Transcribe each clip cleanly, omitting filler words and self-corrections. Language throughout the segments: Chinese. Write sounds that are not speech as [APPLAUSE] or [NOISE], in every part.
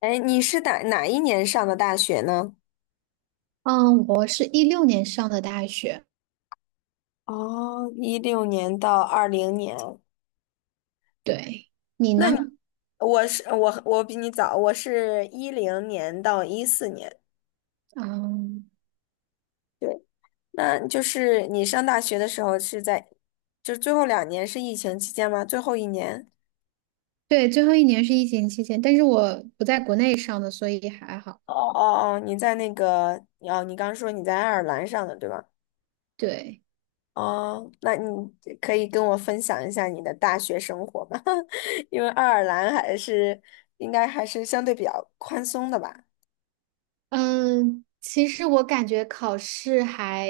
哎，你是哪一年上的大学呢？嗯，我是16年上的大学，哦，一六年到二零年，对，你那呢？你。 [LAUGHS] 我是我比你早，我是一零年到一四年。嗯，对，那就是你上大学的时候是在，就是最后两年是疫情期间吗？最后一年？对，最后一年是疫情期间，但是我不在国内上的，所以还好。哦哦哦，你在那个哦，你刚说你在爱尔兰上的对吧？对。哦，那你可以跟我分享一下你的大学生活吗？[LAUGHS] 因为爱尔兰还是应该还是相对比较宽松的吧？嗯，其实我感觉考试还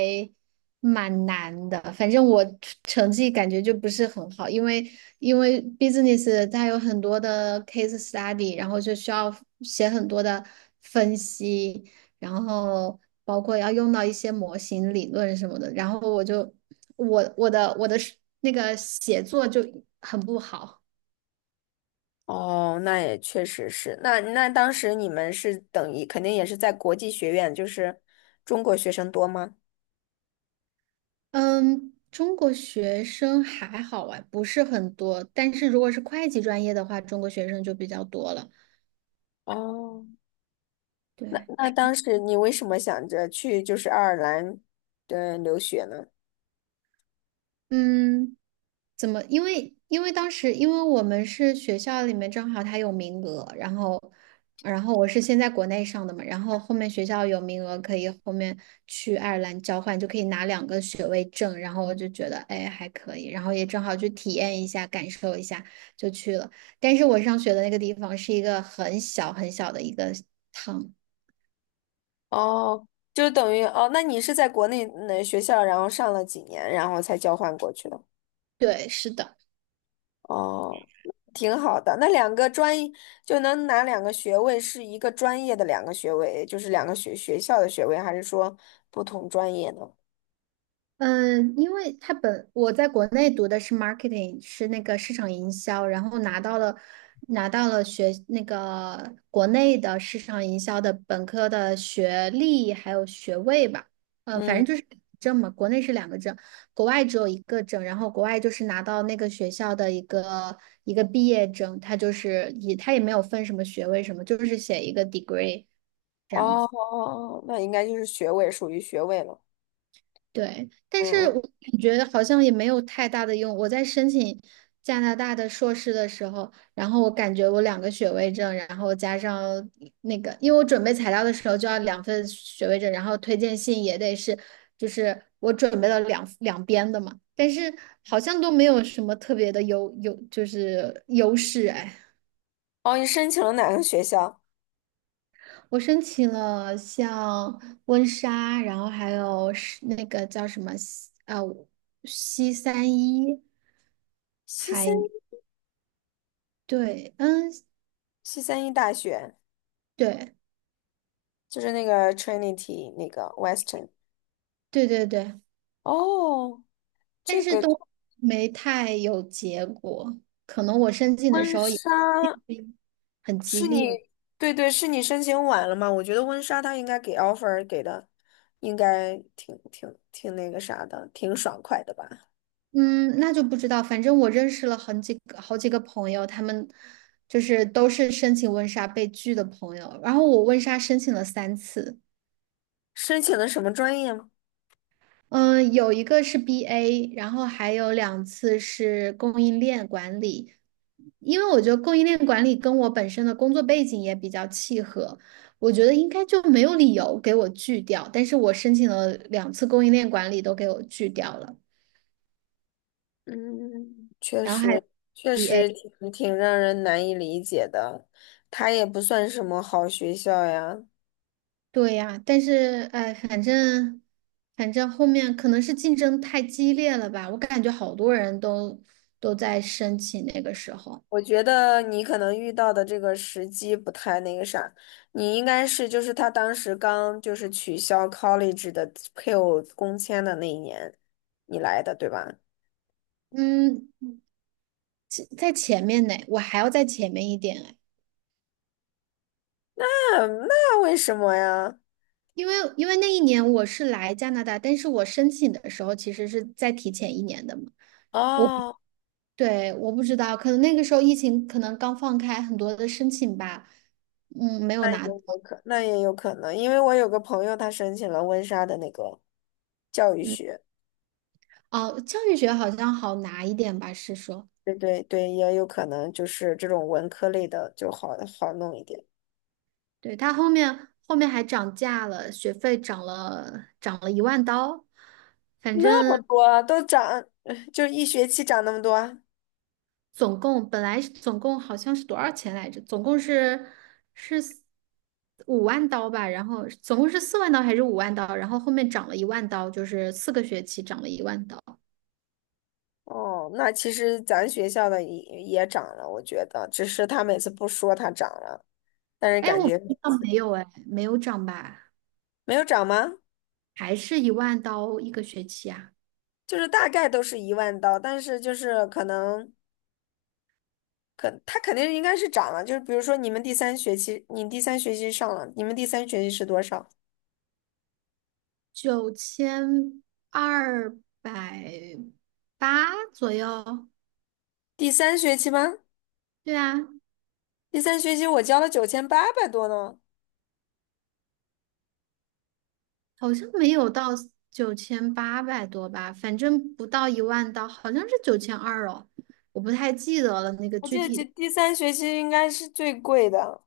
蛮难的，反正我成绩感觉就不是很好，因为 business 它有很多的 case study，然后就需要写很多的分析，然后包括要用到一些模型理论什么的，然后我就我我的我的那个写作就很不好。哦，那也确实是。那当时你们是等于肯定也是在国际学院，就是中国学生多吗？嗯，中国学生还好啊，不是很多，但是如果是会计专业的话，中国学生就比较多了。哦，那对，那当时你为什么想着去就是爱尔兰的留学呢？嗯。怎么？因为当时因为我们是学校里面正好它有名额，然后我是先在国内上的嘛，然后后面学校有名额可以后面去爱尔兰交换，就可以拿两个学位证，然后我就觉得哎还可以，然后也正好去体验一下，感受一下就去了。但是我上学的那个地方是一个很小很小的一个 town，哦，就等于哦，那你是在国内那学校，然后上了几年，然后才交换过去的。对，是的。哦，挺好的。那两个专就能拿两个学位，是一个专业的两个学位，就是两个学校的学位，还是说不同专业呢？嗯，因为他本我在国内读的是 marketing，是那个市场营销，然后拿到了那个国内的市场营销的本科的学历还有学位吧，反正嗯，就是证嘛，国内是两个证，国外只有一个证，然后国外就是拿到那个学校的一个毕业证，他就是他也没有分什么学位什么，就是写一个 degree。这样哦，哦子。哦那应该就是学位，属于学位了。对，但嗯是嗯。我感觉好像也没有太大的用。我在申请加拿大的硕士的时候，然后我感觉我两个学位证，然后加上那个，因为我准备材料的时候就要两份学位证，然后推荐信也得是，就是我准备了两边的嘛，但是好像都没有什么特别的就是优势哎。哦，你申请了哪个学校？我申请了像温莎，然后还有是那个叫什么西三一。西三还对，嗯，西三一大学，对，就是那个 Trinity 那个 Western。对对对，哦，但这是个都没太有结果。可能我申请的婚时候也 纱。[CLEARS THROAT] 很激是烈，你，对对，是你申请晚了嘛？我觉得温莎他应该给 offer 给的，应该挺那个啥的，挺爽快的吧？嗯，那就不知道。反正我认识了很几个好几个朋友，他们就是都是申请温莎被拒的朋友。然后我温莎申请了三次，申请的什么专业吗？嗯，有一个是 BA，然后还有两次是供应链管理。因为我觉得供应链管理跟我本身的工作背景也比较契合，我觉得应该就没有理由给我拒掉。但是我申请了两次供应链管理都给我拒掉了，嗯，确然后还 实确 BA，实挺让人难以理解的。它也不算什么好学校呀。对呀，但是哎，反正后面可能是竞争太激烈了吧，我感觉好多人都在申请那个时候，我觉得你可能遇到的这个时机不太那个啥，你应该是就是他当时刚就是取消 college 的配偶工签的那一年，你来的，对吧？嗯，在前面呢，我还要在前面一点哎嗯那那为什么呀？因为那一年我是来加拿大，但是我申请的时候其实是再提前一年的嘛。哦，对，我不知道，可能那个时候疫情可能刚放开，很多的申请吧，嗯，没有拿，有可那也有可能，因为我有个朋友，他申请了温莎的那个教育嗯，学，哦，教育学好像好拿一点吧，是说，对对对，也有可能就是这种文科类的就好好弄一点。对，它后面还涨价了，学费涨了一万刀，反那么正多都涨，[LAUGHS] 就一学期涨那么多。总共本来是总共好像是多少钱来着？总共是五万刀吧，然后总共是4万刀还是五万刀？然后后面涨了一万刀，就是4个学期涨了一万刀。哦，那其实咱学校的也涨了，我觉得，只是他每次不说它涨了，但是哎，感我不觉知道没有哎，没有涨吧？没有涨吗？还是一万刀一个学期啊？就是大概都是一万刀，但是就是可能。可他肯定应该是涨了，就是比如说你们第三学期，你第三学期上了，你们第三学期是多少？9280左右。第三学期吗？对啊，第三学期我交了九千八百多呢，好像没有到9800多吧，反正不到一万刀，好像是九千二哦，我不太记得了那个我具记得体这的第三学期应该是最贵的。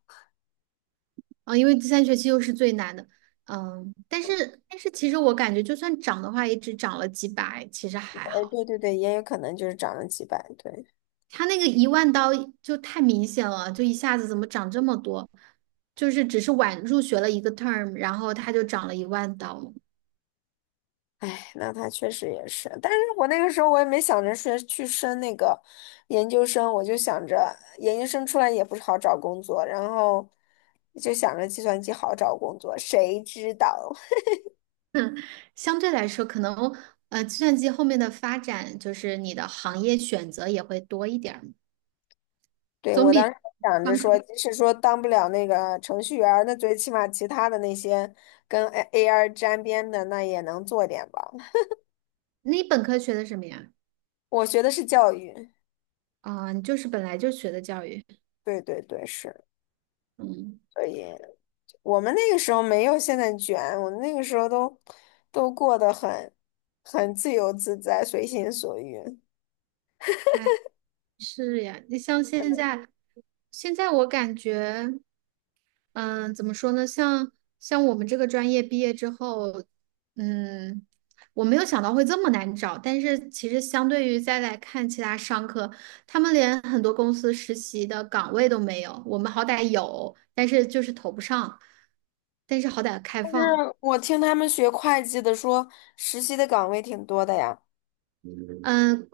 啊，因为第三学期又是最难的，嗯，但是其实我感觉就算涨的话，也只涨了几百，其实还哎，好。对对对，也有可能就是涨了几百，对。它那个一万刀就太明显了，就一下子怎么涨这么多？就是只是晚入学了一个 term，然后它就涨了一万刀。哎，那他确实也是，但是我那个时候我也没想着说去升那个研究生，我就想着研究生出来也不是好找工作，然后就想着计算机好找工作，谁知道？相对来说，可能计算机后面的发展就是你的行业选择也会多一点儿，对，总我当比时还想着上课。说，即使说当不了那个程序员儿，那最起码其他的那些跟 A AR 沾边的，那也能做点吧。你本科学的什么呀？我学的是教育，啊、你就是本来就学的教育。对对对，是。嗯，所以我们那个时候没有现在卷，我们那个时候都过得很自由自在，随心所欲。哎，是呀。你像现在，现在我感觉。嗯，怎么说呢？像我们这个专业毕业之后，嗯，我没有想到会这么难找，但是其实相对于再来看其他商科，他们连很多公司实习的岗位都没有，我们好歹有，但是就是投不上，但是好歹开但放。是我听他们学会计的说，实习的岗位挺多的呀。嗯，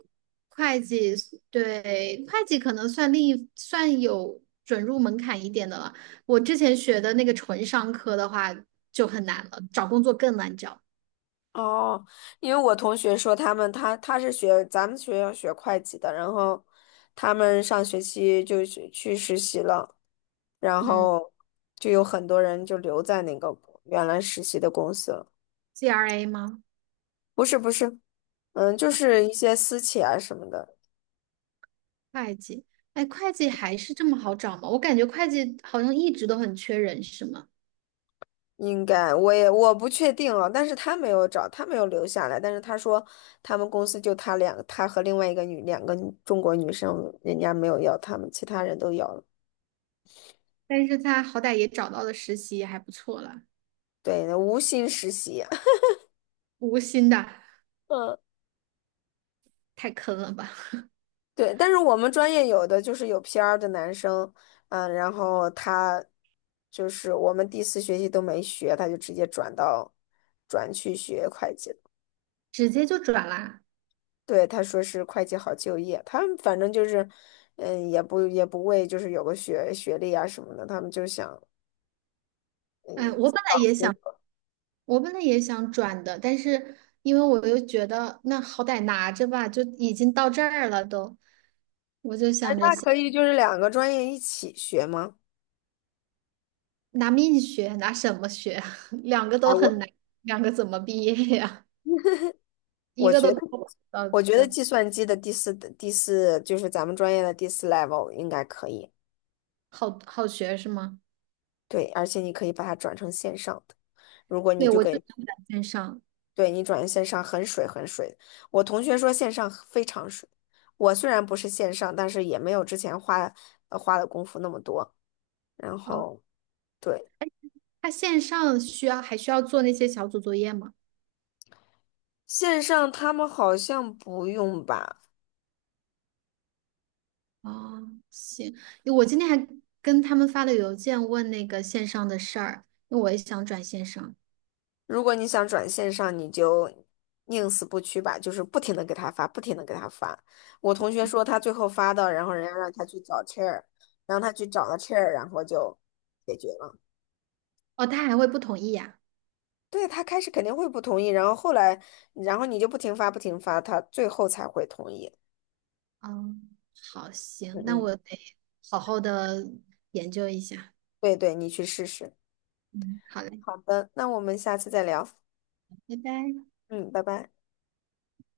会计对会计可能算另一算有准入门槛一点的了。我之前学的那个纯商科的话就很难了，找工作更难找。哦，因为我同学说他们他是学咱们学校学会计的，然后他们上学期就去实习了，然嗯 后就有很多人就留在那个原来实习的公司了。GRA 吗？不是不是，嗯，就是一些私企啊什么的，会计，哎，会计还是这么好找吗？我感觉会计好像一直都很缺人，是吗？应该我也我不确定啊，但是他没有找，他没有留下来，但是他说他们公司就他和另外一个两个女中国女生，人家没有要他们，其他人都要了。但是他好歹也找到了实习，也还不错了。对，无心实习啊。无薪的，嗯太坑了吧，对，但是我们专业有的就是有 PR 的男生，嗯，然后他就是我们第四学期都没学，他就直接转到转去学会计了。[LAUGHS] 直接就转啦。对，他说是会计好就业，他们反正就是，嗯，也不为就是有个学学历啊什么的，他们就想，哎，嗯，我本来也想转的，但是因为我又觉得那好歹拿着吧，就已经到这儿了都，我就哎，想着那先可以就是两个专业一起学吗？拿命学，拿什么学？[LAUGHS] 两个哎，都很我难，两个怎么毕业呀？一我个都。觉得到对。计算机的第四就是咱们专业的第四 level 应该可以。好好学是吗？对，而且你可以把它转成线上的。如果你对，就我就给，想转线上。对，你转成线上很水的。我同学说线上非常水。我虽然不是线上，但是也没有之前花花的功夫那么多。然哦，后对，他线上还需要做那些小组作业吗？线上他们好像不用吧？哦，行，我今天还跟他们发了邮件问那个线上的事儿，因为我也想转线上。如果你想转线上，你就宁死不屈吧，就是不停的给他发，不停的给他发。我同学说他最后发的，然后人家让他去找 chair，让他去找了 chair，然后就解决了。哦，他还会不同意呀？对，他开始肯定会不同意，然后后来，然后你就不停发，他最后才会同意。嗯，好，嗯行，那嗯，我得好好的研究一下。对对，你去试试。嗯，好嘞，好的，那我们下次再聊。拜拜。嗯，拜拜。